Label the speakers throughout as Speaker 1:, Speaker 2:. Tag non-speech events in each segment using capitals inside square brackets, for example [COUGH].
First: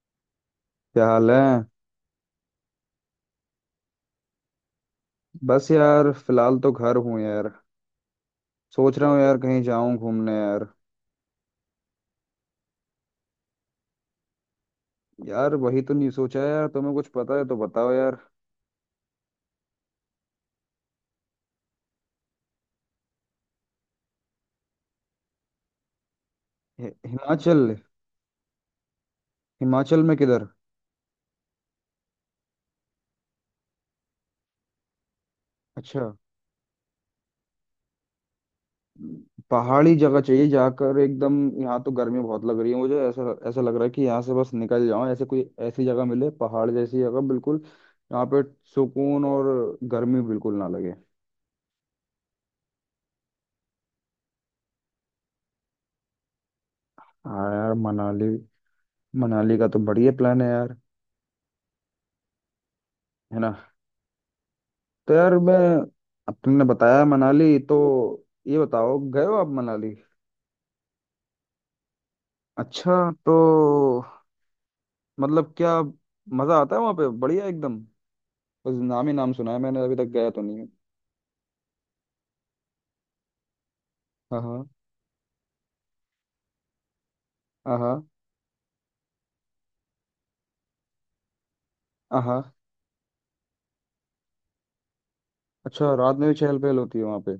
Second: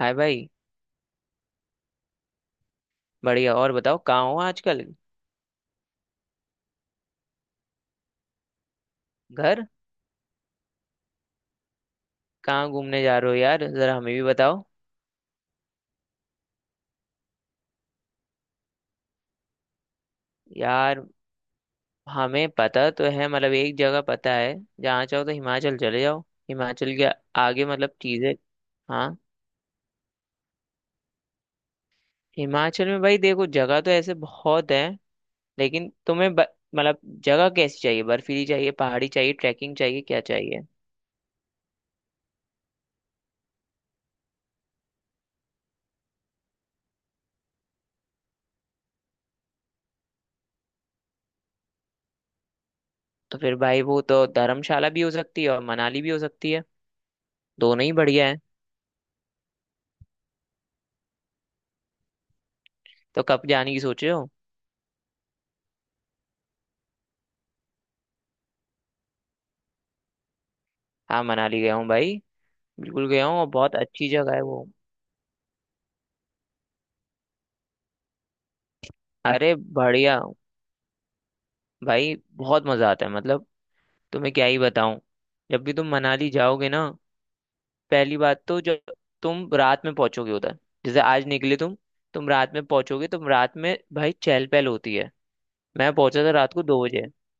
Speaker 1: हाय भाई।
Speaker 2: क्या हाल है।
Speaker 1: बढ़िया, और बताओ कहाँ हो आजकल?
Speaker 2: बस यार फिलहाल तो घर हूँ यार। सोच रहा हूँ यार कहीं
Speaker 1: घर।
Speaker 2: जाऊं घूमने यार।
Speaker 1: कहाँ घूमने जा रहे हो यार, जरा हमें भी बताओ।
Speaker 2: यार वही तो नहीं सोचा है यार, तुम्हें कुछ पता है तो बताओ यार।
Speaker 1: यार, हमें पता तो है, मतलब एक जगह पता है। जहाँ चाहो तो हिमाचल चले जाओ। हिमाचल के
Speaker 2: हिमाचल।
Speaker 1: आगे मतलब चीजें। हाँ।
Speaker 2: हिमाचल में किधर?
Speaker 1: हिमाचल में भाई देखो, जगह तो ऐसे बहुत है, लेकिन
Speaker 2: अच्छा,
Speaker 1: तुम्हें मतलब जगह कैसी चाहिए, बर्फीली चाहिए, पहाड़ी चाहिए, ट्रैकिंग
Speaker 2: पहाड़ी
Speaker 1: चाहिए,
Speaker 2: जगह
Speaker 1: क्या
Speaker 2: चाहिए
Speaker 1: चाहिए?
Speaker 2: जाकर एकदम। यहाँ तो गर्मी बहुत लग रही है, मुझे ऐसा ऐसा लग रहा है कि यहाँ से बस निकल जाऊं, ऐसे कोई ऐसी जगह मिले पहाड़ जैसी जगह बिल्कुल। यहाँ पे सुकून और गर्मी बिल्कुल ना लगे।
Speaker 1: तो फिर भाई वो तो धर्मशाला भी हो सकती है और मनाली भी हो सकती है।
Speaker 2: हाँ यार,
Speaker 1: दोनों ही
Speaker 2: मनाली।
Speaker 1: बढ़िया है।
Speaker 2: मनाली का तो बढ़िया प्लान है यार।
Speaker 1: तो
Speaker 2: है
Speaker 1: कब
Speaker 2: ना।
Speaker 1: जाने की सोचे हो?
Speaker 2: तो यार मैं, अब तुमने बताया मनाली तो ये बताओ, गए हो आप मनाली?
Speaker 1: हाँ, मनाली गया हूँ भाई।
Speaker 2: अच्छा।
Speaker 1: बिल्कुल गया हूँ,
Speaker 2: तो
Speaker 1: और बहुत अच्छी जगह है वो।
Speaker 2: मतलब क्या, मजा आता है वहाँ पे बढ़िया एकदम? बस नाम ही नाम सुना
Speaker 1: अरे
Speaker 2: है, मैंने अभी तक
Speaker 1: बढ़िया।
Speaker 2: गया तो नहीं है।
Speaker 1: भाई बहुत मजा आता है, मतलब तुम्हें
Speaker 2: हाँ
Speaker 1: क्या ही
Speaker 2: हाँ।
Speaker 1: बताऊं। जब भी तुम मनाली जाओगे ना,
Speaker 2: हाँ
Speaker 1: पहली बात तो जब तुम रात में पहुंचोगे उधर, जैसे आज निकले तुम
Speaker 2: हाँ।
Speaker 1: तुम
Speaker 2: हाँ।
Speaker 1: रात में पहुंचोगे, तुम रात में भाई चहल पहल होती है। मैं
Speaker 2: अच्छा, रात
Speaker 1: पहुंचा
Speaker 2: में
Speaker 1: था
Speaker 2: भी
Speaker 1: रात
Speaker 2: चहल
Speaker 1: को
Speaker 2: पहल
Speaker 1: दो
Speaker 2: होती है
Speaker 1: बजे
Speaker 2: वहाँ पे?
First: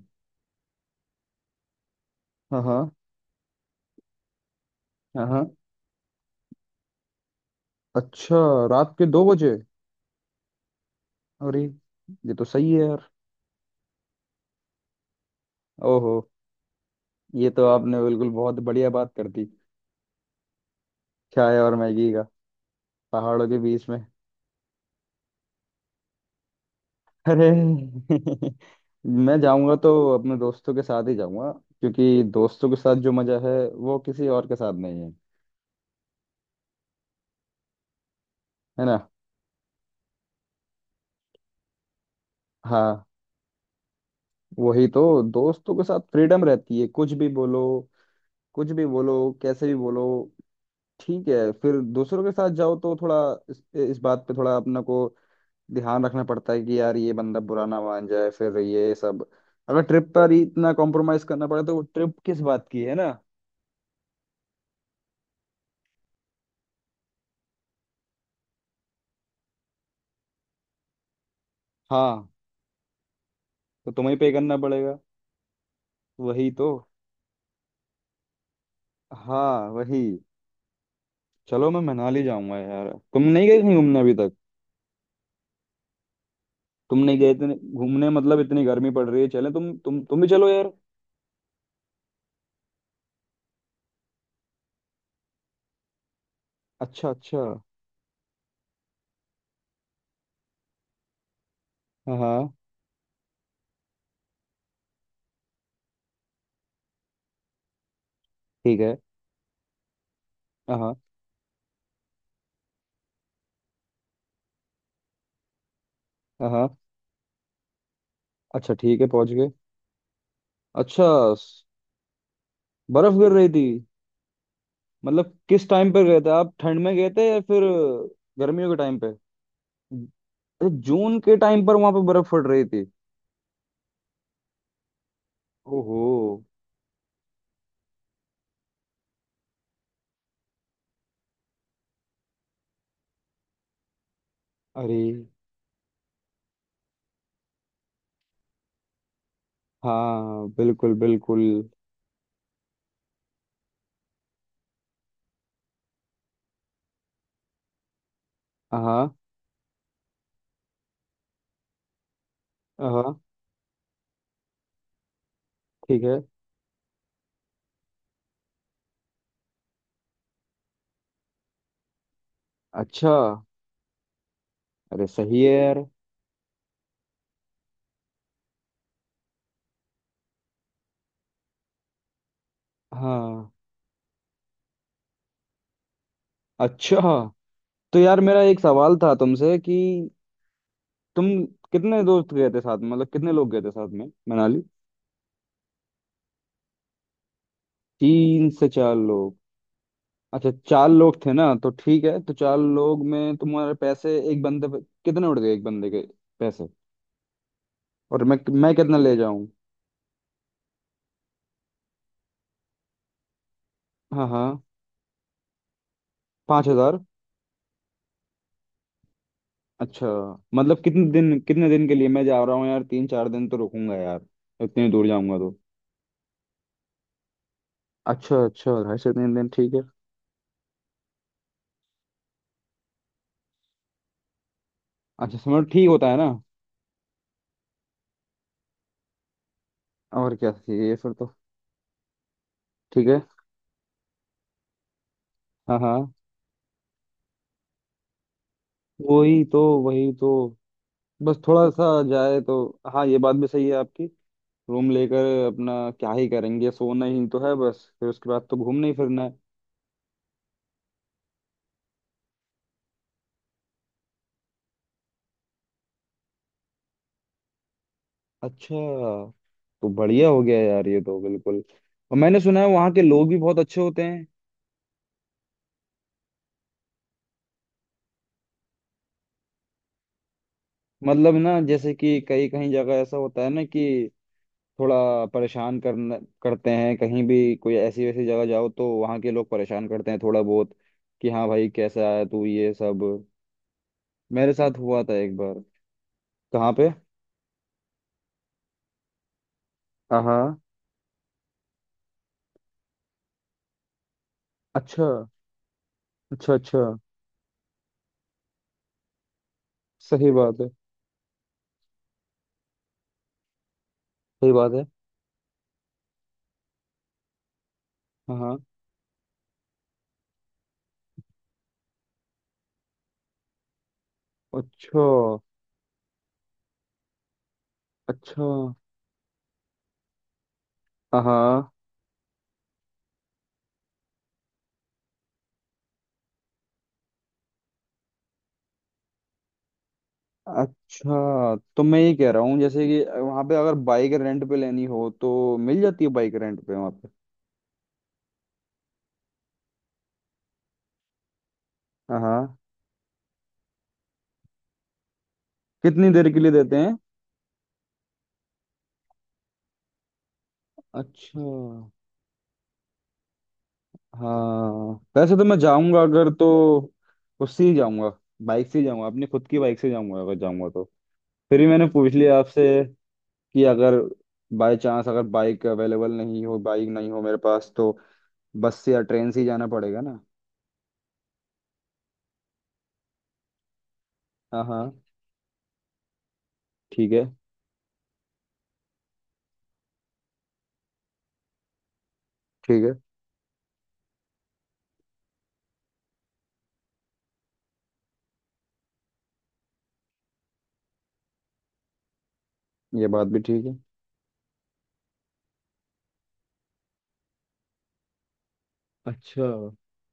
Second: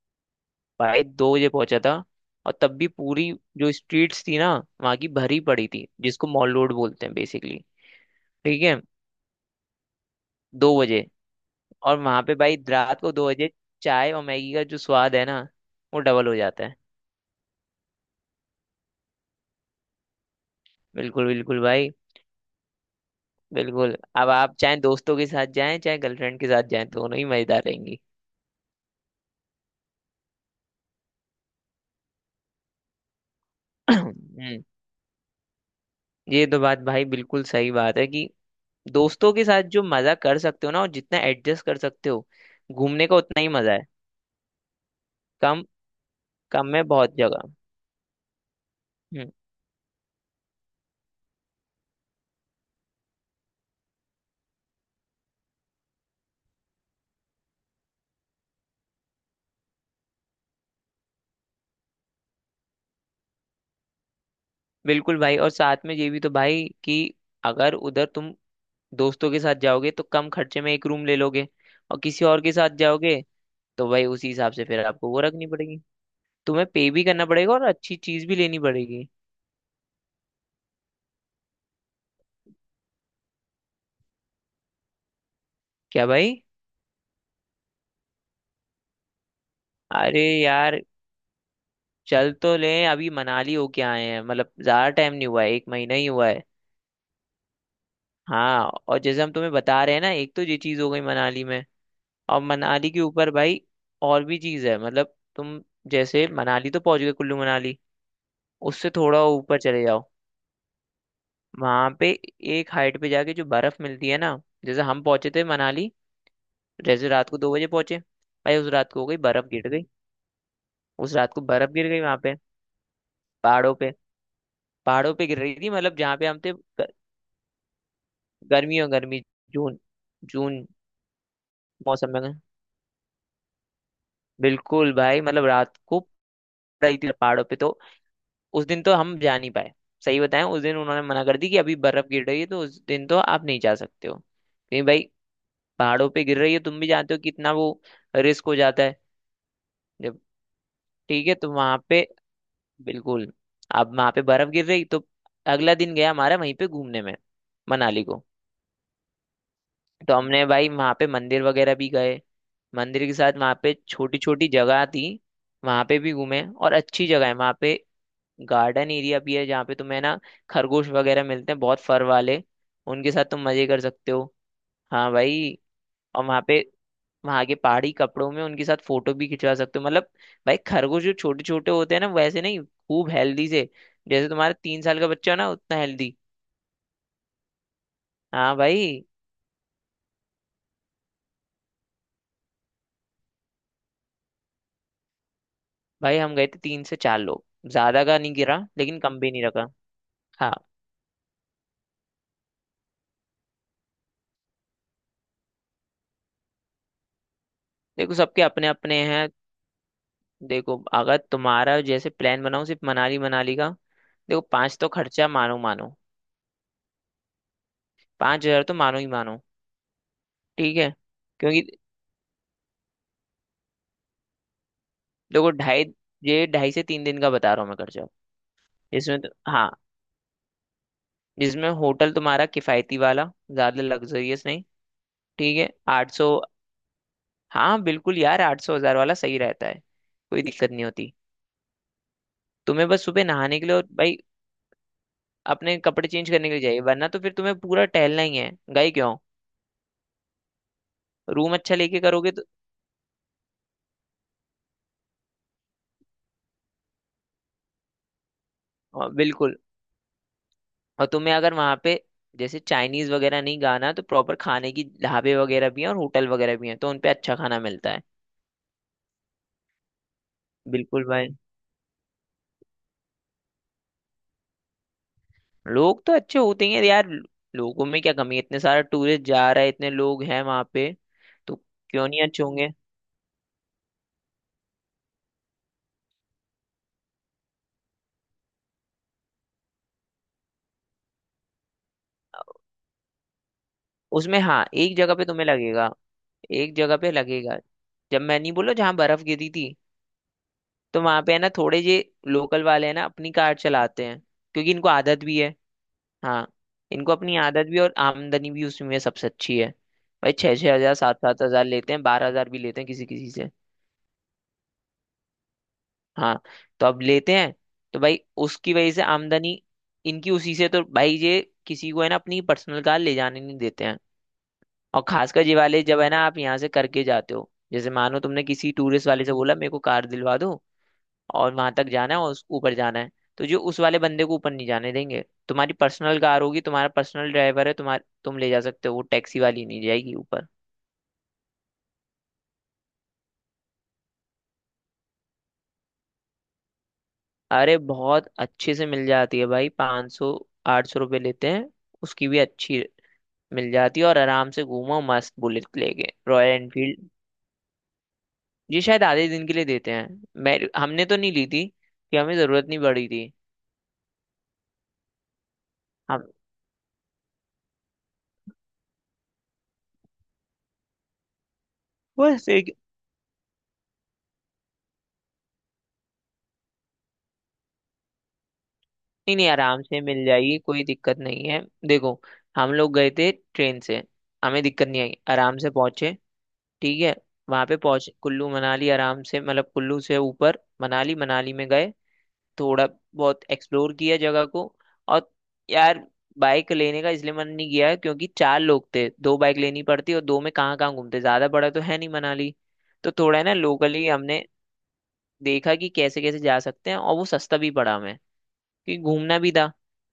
Speaker 1: भाई 2 बजे पहुंचा था, और
Speaker 2: हाँ
Speaker 1: तब
Speaker 2: हाँ।
Speaker 1: भी पूरी जो स्ट्रीट्स थी ना वहाँ की,
Speaker 2: हाँ
Speaker 1: भरी
Speaker 2: हाँ।
Speaker 1: पड़ी थी, जिसको मॉल रोड बोलते हैं बेसिकली।
Speaker 2: अच्छा,
Speaker 1: ठीक है।
Speaker 2: रात के 2 बजे?
Speaker 1: 2 बजे।
Speaker 2: अरे,
Speaker 1: और वहां
Speaker 2: ये
Speaker 1: पे
Speaker 2: तो
Speaker 1: भाई
Speaker 2: सही है
Speaker 1: रात
Speaker 2: यार।
Speaker 1: को 2 बजे चाय और मैगी का जो स्वाद है ना, वो
Speaker 2: ओहो।
Speaker 1: डबल हो जाता है।
Speaker 2: ये तो आपने बिल्कुल बहुत बढ़िया बात कर दी।
Speaker 1: बिल्कुल
Speaker 2: चाय
Speaker 1: बिल्कुल
Speaker 2: और
Speaker 1: भाई।
Speaker 2: मैगी का, पहाड़ों के बीच
Speaker 1: बिल्कुल,
Speaker 2: में।
Speaker 1: अब आप चाहे दोस्तों के साथ जाएं चाहे गर्लफ्रेंड के साथ जाएं, दोनों ही
Speaker 2: अरे
Speaker 1: मजेदार रहेंगी।
Speaker 2: [LAUGHS] मैं जाऊंगा तो अपने दोस्तों के साथ ही जाऊंगा, क्योंकि दोस्तों के साथ जो मजा है
Speaker 1: [CLEARS THROAT]
Speaker 2: वो किसी और के
Speaker 1: हम्म,
Speaker 2: साथ नहीं है।
Speaker 1: ये तो बात भाई बिल्कुल सही बात है कि
Speaker 2: है ना।
Speaker 1: दोस्तों के साथ जो मजा कर सकते हो ना, और जितना एडजस्ट कर सकते हो,
Speaker 2: हाँ,
Speaker 1: घूमने का उतना ही मजा है।
Speaker 2: वही तो,
Speaker 1: कम।
Speaker 2: दोस्तों के साथ फ्रीडम
Speaker 1: कम
Speaker 2: रहती है,
Speaker 1: में
Speaker 2: कुछ
Speaker 1: बहुत
Speaker 2: भी
Speaker 1: जगह।
Speaker 2: बोलो, कुछ भी
Speaker 1: हम्म।
Speaker 2: बोलो, कैसे भी बोलो। ठीक है, फिर दूसरों के साथ जाओ तो थोड़ा इस, इस बात पे थोड़ा अपने को ध्यान रखना पड़ता है कि यार ये बंदा बुरा ना मान जाए, फिर ये सब। अगर ट्रिप पर ही इतना कॉम्प्रोमाइज करना पड़े, तो वो ट्रिप किस बात की है ना।
Speaker 1: बिल्कुल भाई, और साथ में ये भी तो भाई कि अगर उधर तुम दोस्तों के साथ जाओगे तो कम खर्चे में एक रूम ले लोगे, और किसी
Speaker 2: हाँ।
Speaker 1: और के साथ जाओगे तो
Speaker 2: तो
Speaker 1: भाई
Speaker 2: तुम्हें
Speaker 1: उसी
Speaker 2: पे
Speaker 1: हिसाब
Speaker 2: करना
Speaker 1: से फिर
Speaker 2: पड़ेगा।
Speaker 1: आपको वो रखनी पड़ेगी।
Speaker 2: वही
Speaker 1: तुम्हें
Speaker 2: तो।
Speaker 1: पे भी करना पड़ेगा और अच्छी चीज भी लेनी पड़ेगी।
Speaker 2: हाँ, वही। चलो, मैं मनाली जाऊंगा यार। तुम नहीं गए कहीं घूमने अभी तक?
Speaker 1: क्या भाई।
Speaker 2: तुम नहीं गए इतने घूमने, मतलब इतनी गर्मी पड़ रही है, चले तुम
Speaker 1: अरे
Speaker 2: भी चलो यार।
Speaker 1: यार चल तो लें, अभी मनाली होके आए हैं, मतलब ज्यादा टाइम नहीं हुआ है, एक महीना ही हुआ है।
Speaker 2: अच्छा अच्छा।
Speaker 1: हाँ, और जैसे हम तुम्हें बता रहे हैं ना, एक तो ये चीज हो गई मनाली में,
Speaker 2: हाँ
Speaker 1: और
Speaker 2: हाँ।
Speaker 1: मनाली के ऊपर भाई और भी चीज है, मतलब तुम जैसे मनाली तो पहुंच गए, कुल्लू मनाली,
Speaker 2: ठीक
Speaker 1: उससे
Speaker 2: है।
Speaker 1: थोड़ा ऊपर चले जाओ,
Speaker 2: हाँ
Speaker 1: वहां पे एक हाइट पे जाके जो बर्फ मिलती है ना। जैसे हम पहुंचे थे मनाली,
Speaker 2: हाँ। हाँ।
Speaker 1: जैसे रात को दो बजे पहुंचे भाई, उस
Speaker 2: अच्छा,
Speaker 1: रात को
Speaker 2: ठीक
Speaker 1: हो
Speaker 2: है,
Speaker 1: गई,
Speaker 2: पहुंच
Speaker 1: बर्फ
Speaker 2: गए।
Speaker 1: गिर गई।
Speaker 2: अच्छा।
Speaker 1: उस रात को
Speaker 2: स-
Speaker 1: बर्फ गिर गई वहां पे,
Speaker 2: बर्फ गिर रही थी?
Speaker 1: पहाड़ों पे। पहाड़ों पे
Speaker 2: मतलब
Speaker 1: गिर रही
Speaker 2: किस
Speaker 1: थी,
Speaker 2: टाइम
Speaker 1: मतलब
Speaker 2: पर
Speaker 1: जहाँ
Speaker 2: गए
Speaker 1: पे
Speaker 2: थे
Speaker 1: हम थे
Speaker 2: आप, ठंड में गए थे या फिर गर्मियों के
Speaker 1: गर्मी और
Speaker 2: टाइम पे?
Speaker 1: गर्मी। जून। जून
Speaker 2: अरे, जून के टाइम पर वहां पे
Speaker 1: मौसम में,
Speaker 2: बर्फ पड़ रही थी?
Speaker 1: बिल्कुल भाई, मतलब रात को
Speaker 2: ओहो।
Speaker 1: पड़ रही थी पहाड़ों पे। तो उस दिन तो हम जा नहीं पाए। सही बताएं उस दिन उन्होंने मना कर दी कि अभी बर्फ गिर रही है, तो उस दिन तो आप नहीं जा सकते हो। नहीं
Speaker 2: अरे।
Speaker 1: भाई पहाड़ों पे गिर रही है, तुम भी जानते हो कितना वो रिस्क हो जाता है। जब
Speaker 2: हाँ बिल्कुल
Speaker 1: ठीक है
Speaker 2: बिल्कुल।
Speaker 1: तो वहां पे, बिल्कुल, अब वहां पे बर्फ गिर रही तो अगला दिन गया हमारा वहीं पे घूमने में, मनाली को।
Speaker 2: हाँ
Speaker 1: तो हमने भाई वहां पे मंदिर वगैरह भी गए। मंदिर के
Speaker 2: हाँ।
Speaker 1: साथ वहां पे छोटी छोटी जगह थी, वहां पे
Speaker 2: ठीक
Speaker 1: भी
Speaker 2: है।
Speaker 1: घूमे, और अच्छी जगह है वहां पे। गार्डन एरिया भी है जहाँ पे तुम्हें ना खरगोश वगैरह मिलते हैं, बहुत फर वाले।
Speaker 2: अच्छा।
Speaker 1: उनके साथ तुम मजे कर सकते हो।
Speaker 2: अरे
Speaker 1: हाँ
Speaker 2: सही है
Speaker 1: भाई,
Speaker 2: यार।
Speaker 1: और वहाँ पे वहां के पहाड़ी कपड़ों में उनके साथ फोटो भी खिंचवा सकते हो, मतलब भाई खरगोश जो छोटे छोटे होते हैं ना वैसे नहीं, खूब हेल्दी,
Speaker 2: हाँ।
Speaker 1: से जैसे तुम्हारा 3 साल का बच्चा हो ना, उतना हेल्दी।
Speaker 2: अच्छा, तो यार मेरा
Speaker 1: हाँ
Speaker 2: एक सवाल
Speaker 1: भाई।
Speaker 2: था तुमसे कि तुम कितने दोस्त गए थे साथ में, मतलब कितने लोग गए थे साथ में मनाली?
Speaker 1: भाई हम गए थे 3 से 4 लोग। ज्यादा का नहीं
Speaker 2: तीन
Speaker 1: गिरा
Speaker 2: से चार
Speaker 1: लेकिन कम भी
Speaker 2: लोग
Speaker 1: नहीं रखा।
Speaker 2: अच्छा,
Speaker 1: हाँ,
Speaker 2: 4 लोग थे ना, तो ठीक है, तो 4 लोग में तुम्हारे पैसे एक बंदे पे कितने उड़ गए, एक बंदे के पैसे?
Speaker 1: देखो
Speaker 2: और मैं
Speaker 1: सबके अपने
Speaker 2: मैं कितना
Speaker 1: अपने
Speaker 2: ले
Speaker 1: हैं।
Speaker 2: जाऊं?
Speaker 1: देखो अगर तुम्हारा जैसे प्लान बनाओ सिर्फ मनाली, मनाली का,
Speaker 2: हाँ
Speaker 1: देखो
Speaker 2: हाँ।
Speaker 1: पाँच तो खर्चा, मानो मानो।
Speaker 2: 5 हज़ार?
Speaker 1: 5 हजार तो मानो ही मानो।
Speaker 2: अच्छा,
Speaker 1: ठीक
Speaker 2: मतलब
Speaker 1: है,
Speaker 2: कितने दिन,
Speaker 1: क्योंकि
Speaker 2: कितने दिन के लिए मैं जा रहा हूँ यार, 3 4 दिन तो रुकूंगा यार, इतनी दूर जाऊंगा
Speaker 1: देखो
Speaker 2: तो।
Speaker 1: ढाई, ये 2.5 से 3 दिन का बता रहा हूँ मैं खर्चा।
Speaker 2: अच्छा अच्छा, ढाई से
Speaker 1: इसमें तो
Speaker 2: तीन दिन
Speaker 1: हाँ,
Speaker 2: ठीक है।
Speaker 1: जिसमें होटल तुम्हारा किफायती वाला, ज्यादा लग्जरियस नहीं,
Speaker 2: अच्छा,
Speaker 1: ठीक
Speaker 2: समझ,
Speaker 1: है,
Speaker 2: ठीक होता
Speaker 1: आठ
Speaker 2: है ना।
Speaker 1: सौ हाँ बिल्कुल यार, आठ सौ हजार वाला सही रहता है।
Speaker 2: और
Speaker 1: कोई
Speaker 2: क्या
Speaker 1: दिक्कत नहीं
Speaker 2: चाहिए, ये फिर
Speaker 1: होती।
Speaker 2: तो
Speaker 1: तुम्हें बस
Speaker 2: ठीक है।
Speaker 1: सुबह नहाने के लिए और भाई अपने
Speaker 2: हाँ
Speaker 1: कपड़े
Speaker 2: हाँ,
Speaker 1: चेंज करने के लिए चाहिए, वरना तो फिर तुम्हें पूरा टहलना ही है, गए क्यों?
Speaker 2: वही तो, वही तो, बस
Speaker 1: रूम
Speaker 2: थोड़ा
Speaker 1: अच्छा
Speaker 2: सा
Speaker 1: लेके करोगे
Speaker 2: जाए
Speaker 1: तो
Speaker 2: तो। हाँ, ये बात भी सही है आपकी, रूम लेकर अपना क्या ही करेंगे, सोना ही तो है, बस फिर उसके बाद तो घूमना ही फिरना है।
Speaker 1: बिल्कुल। और तुम्हें अगर वहां पे जैसे चाइनीज वगैरह नहीं गाना तो प्रॉपर खाने की ढाबे वगैरह भी हैं और होटल वगैरह भी हैं, तो उनपे अच्छा खाना मिलता है।
Speaker 2: अच्छा, तो बढ़िया हो गया यार ये
Speaker 1: बिल्कुल
Speaker 2: तो
Speaker 1: भाई।
Speaker 2: बिल्कुल। और मैंने सुना है वहाँ के लोग भी बहुत अच्छे होते हैं।
Speaker 1: लोग तो अच्छे होते हैं यार। लोगों में क्या कमी है, इतने सारे टूरिस्ट जा रहे हैं, इतने लोग हैं वहां पे,
Speaker 2: मतलब
Speaker 1: तो
Speaker 2: ना, जैसे
Speaker 1: क्यों
Speaker 2: कि
Speaker 1: नहीं अच्छे
Speaker 2: कई कहीं
Speaker 1: होंगे।
Speaker 2: जगह ऐसा होता है ना कि थोड़ा परेशान करना करते हैं, कहीं भी कोई ऐसी वैसी जगह जाओ तो वहाँ के लोग परेशान करते हैं थोड़ा बहुत, कि हाँ भाई कैसा है तू ये सब।
Speaker 1: उसमें
Speaker 2: मेरे
Speaker 1: हाँ,
Speaker 2: साथ
Speaker 1: एक
Speaker 2: हुआ था
Speaker 1: जगह पे
Speaker 2: एक
Speaker 1: तुम्हें
Speaker 2: बार।
Speaker 1: लगेगा,
Speaker 2: कहाँ
Speaker 1: एक
Speaker 2: पे?
Speaker 1: जगह पे लगेगा, जब मैं नहीं बोला जहाँ बर्फ गिरी थी,
Speaker 2: हाँ हाँ।
Speaker 1: तो वहां पे है ना थोड़े जे लोकल वाले हैं ना, अपनी कार चलाते हैं, क्योंकि इनको
Speaker 2: अच्छा
Speaker 1: आदत भी है। हाँ।
Speaker 2: अच्छा। अच्छा।
Speaker 1: इनको अपनी आदत भी और आमदनी भी उसमें सबसे अच्छी है।
Speaker 2: सही
Speaker 1: भाई छः
Speaker 2: बात है।
Speaker 1: छः हजार 7-7 हजार लेते हैं, 12 हजार भी लेते हैं किसी किसी से।
Speaker 2: सही बात है।
Speaker 1: हाँ, तो अब लेते हैं तो भाई
Speaker 2: हाँ हाँ।
Speaker 1: उसकी वजह से, आमदनी इनकी उसी से, तो भाई ये किसी को है ना अपनी पर्सनल कार ले जाने नहीं देते हैं। और
Speaker 2: अच्छा
Speaker 1: खासकर ये वाले, जब है ना, आप यहाँ से करके जाते हो जैसे, मानो तुमने
Speaker 2: अच्छा।
Speaker 1: किसी टूरिस्ट वाले से बोला मेरे को कार दिलवा दो,
Speaker 2: हाँ
Speaker 1: और
Speaker 2: हाँ।
Speaker 1: वहां तक जाना है और उस ऊपर जाना है, तो जो उस वाले बंदे को ऊपर नहीं जाने देंगे। तुम्हारी पर्सनल कार होगी, तुम्हारा पर्सनल ड्राइवर है, तुम ले जा सकते हो, वो टैक्सी वाली नहीं जाएगी ऊपर।
Speaker 2: अच्छा, तो मैं ये कह रहा हूँ, जैसे कि वहाँ पे अगर बाइक रेंट पे लेनी हो तो मिल जाती है बाइक रेंट पे वहाँ पे?
Speaker 1: अरे बहुत अच्छे से मिल जाती है भाई, 500-800 रुपये लेते हैं।
Speaker 2: हाँ
Speaker 1: उसकी भी
Speaker 2: हाँ।
Speaker 1: अच्छी मिल जाती है, और आराम से घूमो मस्त, बुलेट
Speaker 2: कितनी
Speaker 1: लेके,
Speaker 2: देर के
Speaker 1: रॉयल
Speaker 2: लिए देते हैं?
Speaker 1: एनफील्ड। ये शायद आधे दिन के लिए देते हैं। मैं हमने तो नहीं
Speaker 2: अच्छा।
Speaker 1: ली थी, कि हमें जरूरत नहीं पड़ी थी।
Speaker 2: हाँ, वैसे तो मैं जाऊंगा
Speaker 1: हम
Speaker 2: अगर तो उससे ही जाऊंगा, बाइक से ही जाऊंगा, अपनी खुद की बाइक से जाऊंगा अगर जाऊंगा तो। फिर भी मैंने पूछ लिया
Speaker 1: बस एक
Speaker 2: आपसे कि अगर बाय चांस अगर बाइक अवेलेबल नहीं हो, बाइक नहीं हो मेरे पास, तो बस से या ट्रेन
Speaker 1: नहीं
Speaker 2: से ही
Speaker 1: नहीं,
Speaker 2: जाना
Speaker 1: आराम
Speaker 2: पड़ेगा
Speaker 1: से
Speaker 2: ना?
Speaker 1: मिल जाएगी, कोई दिक्कत नहीं है। देखो, हम लोग गए थे ट्रेन से,
Speaker 2: हाँ
Speaker 1: हमें दिक्कत
Speaker 2: हाँ।
Speaker 1: नहीं आई, आराम से पहुंचे। ठीक
Speaker 2: ठीक
Speaker 1: है।
Speaker 2: है।
Speaker 1: वहां पे पहुंच कुल्लू मनाली आराम से, मतलब कुल्लू से ऊपर मनाली, मनाली में गए,
Speaker 2: ठीक
Speaker 1: थोड़ा
Speaker 2: है।
Speaker 1: बहुत एक्सप्लोर किया जगह को। और यार बाइक लेने का इसलिए मन नहीं किया है क्योंकि 4 लोग थे, 2 बाइक लेनी पड़ती, और दो में कहाँ कहाँ घूमते, ज्यादा बड़ा तो है नहीं मनाली।
Speaker 2: ये
Speaker 1: तो
Speaker 2: बात
Speaker 1: थोड़ा
Speaker 2: भी
Speaker 1: है ना
Speaker 2: ठीक है।
Speaker 1: लोकली हमने देखा कि कैसे कैसे जा सकते हैं, और वो सस्ता भी पड़ा हमें, क्योंकि घूमना
Speaker 2: अच्छा।
Speaker 1: भी था।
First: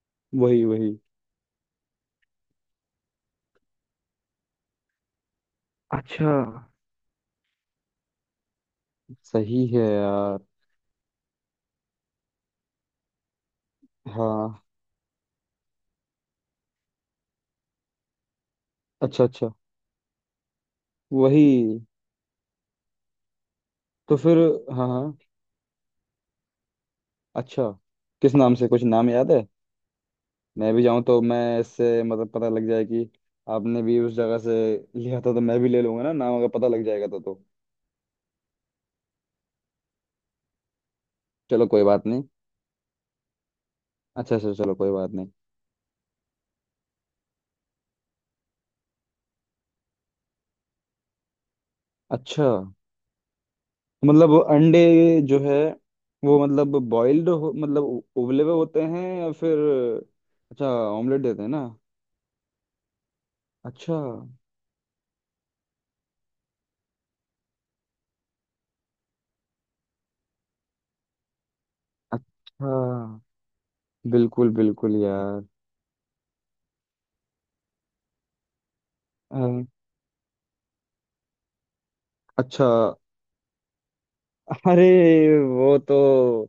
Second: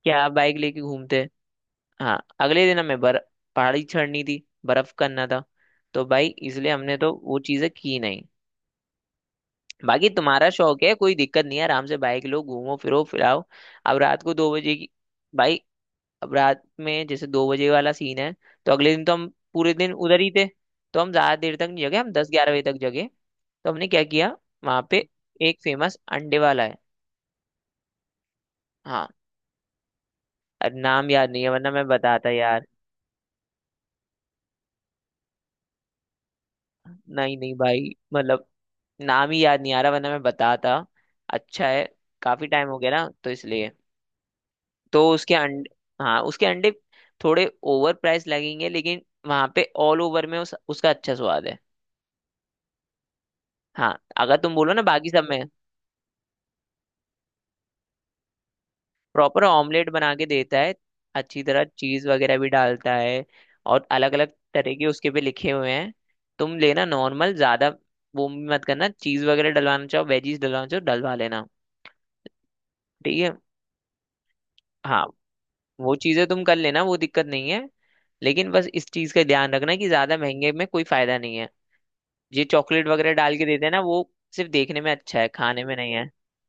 Speaker 1: क्या आप बाइक
Speaker 2: वही
Speaker 1: लेके
Speaker 2: वही।
Speaker 1: घूमते? हाँ, अगले दिन हमें बर पहाड़ी चढ़नी थी, बर्फ करना था, तो भाई
Speaker 2: अच्छा
Speaker 1: इसलिए हमने तो वो चीजें की नहीं।
Speaker 2: सही है
Speaker 1: बाकी
Speaker 2: यार।
Speaker 1: तुम्हारा शौक है, कोई दिक्कत नहीं है, आराम से बाइक लो, घूमो फिरो फिराओ। अब रात को दो
Speaker 2: हाँ।
Speaker 1: बजे की भाई, अब रात में जैसे 2 बजे वाला सीन है, तो अगले दिन तो
Speaker 2: अच्छा
Speaker 1: हम
Speaker 2: अच्छा।
Speaker 1: पूरे दिन उधर ही थे, तो हम ज्यादा देर तक
Speaker 2: वही,
Speaker 1: नहीं जगे, हम 10-11 बजे तक जगे। तो हमने क्या
Speaker 2: तो फिर।
Speaker 1: किया, वहां
Speaker 2: हाँ
Speaker 1: पे
Speaker 2: हाँ।
Speaker 1: एक फेमस अंडे वाला है।
Speaker 2: अच्छा, किस नाम से, कुछ
Speaker 1: हाँ।
Speaker 2: नाम याद है? मैं
Speaker 1: अरे
Speaker 2: भी जाऊँ
Speaker 1: नाम
Speaker 2: तो
Speaker 1: याद नहीं है
Speaker 2: मैं
Speaker 1: वरना मैं
Speaker 2: इससे मतलब
Speaker 1: बताता
Speaker 2: पता
Speaker 1: यार।
Speaker 2: लग जाए कि आपने भी उस जगह से लिया था, तो मैं भी ले लूंगा ना, नाम अगर पता लग जाएगा तो
Speaker 1: नहीं नहीं भाई, मतलब नाम ही याद नहीं आ रहा वरना मैं बताता,
Speaker 2: चलो
Speaker 1: अच्छा
Speaker 2: कोई
Speaker 1: है।
Speaker 2: बात नहीं।
Speaker 1: काफी टाइम हो गया ना तो इसलिए।
Speaker 2: अच्छा अच्छा, चलो कोई
Speaker 1: तो
Speaker 2: बात नहीं।
Speaker 1: उसके अंडे, हाँ, उसके अंडे थोड़े ओवर प्राइस लगेंगे, लेकिन वहां पे ऑल ओवर में उसका अच्छा स्वाद है।
Speaker 2: अच्छा,
Speaker 1: हाँ,
Speaker 2: मतलब
Speaker 1: अगर
Speaker 2: वो
Speaker 1: तुम बोलो
Speaker 2: अंडे
Speaker 1: ना बाकी सब
Speaker 2: जो
Speaker 1: में।
Speaker 2: है वो मतलब बॉइल्ड, मतलब उबले हुए होते हैं या
Speaker 1: प्रॉपर
Speaker 2: फिर?
Speaker 1: ऑमलेट बना के देता
Speaker 2: अच्छा,
Speaker 1: है,
Speaker 2: ऑमलेट देते
Speaker 1: अच्छी
Speaker 2: हैं ना?
Speaker 1: तरह चीज वगैरह भी डालता है, और
Speaker 2: अच्छा
Speaker 1: अलग अलग तरह के उसके पे लिखे हुए हैं। तुम लेना नॉर्मल, ज्यादा वो भी मत करना, चीज वगैरह डलवाना चाहो, वेजीज डलवाना चाहो, डलवा लेना।
Speaker 2: अच्छा।
Speaker 1: ठीक है।
Speaker 2: बिल्कुल बिल्कुल
Speaker 1: हाँ,
Speaker 2: यार।
Speaker 1: वो चीजें तुम कर लेना, वो दिक्कत नहीं है। लेकिन बस इस चीज का
Speaker 2: अ,
Speaker 1: ध्यान रखना कि ज्यादा महंगे में कोई फायदा नहीं है। ये
Speaker 2: अच्छा।
Speaker 1: चॉकलेट वगैरह डाल के देते हैं ना वो, सिर्फ देखने
Speaker 2: अरे,
Speaker 1: में अच्छा है, खाने में
Speaker 2: वो
Speaker 1: नहीं है।
Speaker 2: तो,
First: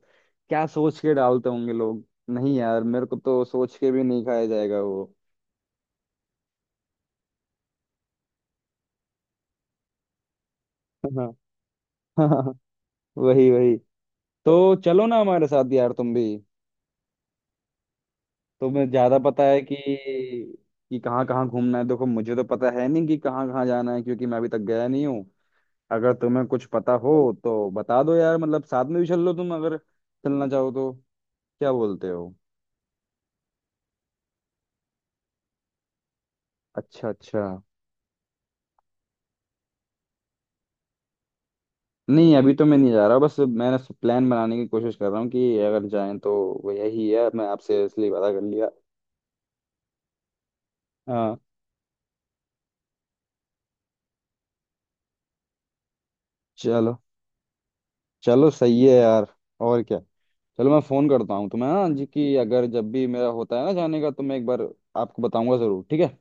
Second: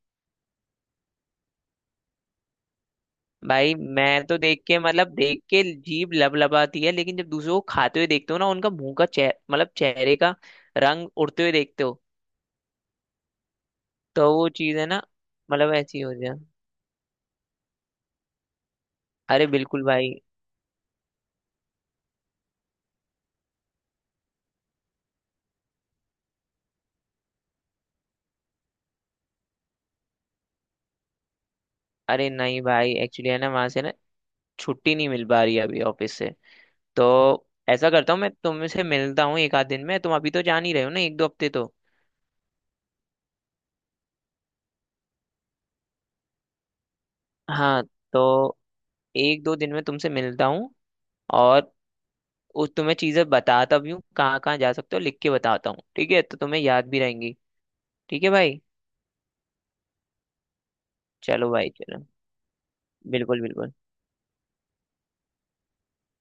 Speaker 2: क्या सोच के डालते होंगे लोग? नहीं यार, मेरे को तो
Speaker 1: भाई
Speaker 2: सोच के भी नहीं
Speaker 1: मैं तो
Speaker 2: खाया
Speaker 1: देख के,
Speaker 2: जाएगा
Speaker 1: मतलब
Speaker 2: वो।
Speaker 1: देख के जीभ लबलबाती है, लेकिन जब दूसरों को खाते हुए देखते हो ना, उनका मुंह का चेह मतलब चेहरे का रंग
Speaker 2: हाँ
Speaker 1: उड़ते हुए देखते हो,
Speaker 2: [LAUGHS] हाँ, वही वही।
Speaker 1: तो वो
Speaker 2: तो
Speaker 1: चीज है ना,
Speaker 2: चलो ना हमारे साथ
Speaker 1: मतलब
Speaker 2: यार
Speaker 1: ऐसी
Speaker 2: तुम
Speaker 1: हो
Speaker 2: भी,
Speaker 1: जाए।
Speaker 2: तुम्हें ज्यादा पता
Speaker 1: अरे
Speaker 2: है
Speaker 1: बिल्कुल भाई।
Speaker 2: कि कहाँ कहाँ घूमना है, देखो मुझे तो पता है नहीं कि कहाँ कहाँ जाना है, क्योंकि मैं अभी तक गया नहीं हूँ। अगर तुम्हें कुछ पता हो तो बता दो यार, मतलब साथ में भी चल लो तुम अगर चलना चाहो तो, क्या बोलते
Speaker 1: अरे
Speaker 2: हो?
Speaker 1: नहीं भाई, एक्चुअली है ना, वहां से ना छुट्टी नहीं मिल पा रही है अभी ऑफिस से, तो
Speaker 2: अच्छा अच्छा।
Speaker 1: ऐसा करता हूँ मैं, तुमसे मिलता हूँ एक आध दिन में, तुम अभी तो जान ही रहे हो ना, एक दो हफ्ते तो।
Speaker 2: नहीं, अभी तो मैं नहीं जा रहा, बस मैंने प्लान बनाने की कोशिश कर रहा हूँ कि अगर जाएं तो, वो यही है, मैं
Speaker 1: हाँ,
Speaker 2: आपसे इसलिए पता कर
Speaker 1: तो
Speaker 2: लिया।
Speaker 1: एक दो दिन में तुमसे मिलता हूँ,
Speaker 2: हाँ।
Speaker 1: और उस तुम्हें चीजें बताता भी हूँ कहाँ कहाँ जा सकते हो, लिख के बताता हूँ, ठीक है, तो तुम्हें याद
Speaker 2: चलो।
Speaker 1: भी रहेंगी। ठीक है
Speaker 2: चलो
Speaker 1: भाई।
Speaker 2: सही है यार। और क्या। चलो, मैं फ़ोन करता हूँ
Speaker 1: चलो भाई
Speaker 2: तुम्हें हाँ
Speaker 1: चलो।
Speaker 2: जी, कि अगर जब भी मेरा
Speaker 1: बिल्कुल
Speaker 2: होता है
Speaker 1: बिल्कुल।
Speaker 2: ना जाने का तो मैं एक बार आपको बताऊंगा ज़रूर, ठीक है?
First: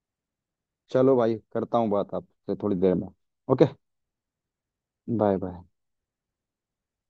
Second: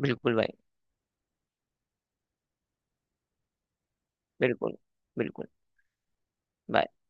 Speaker 1: बिल्कुल भाई।
Speaker 2: चलो भाई, करता हूँ बात आपसे थोड़ी देर में। ओके।
Speaker 1: बिल्कुल।
Speaker 2: बाय
Speaker 1: बिल्कुल
Speaker 2: बाय।
Speaker 1: bye।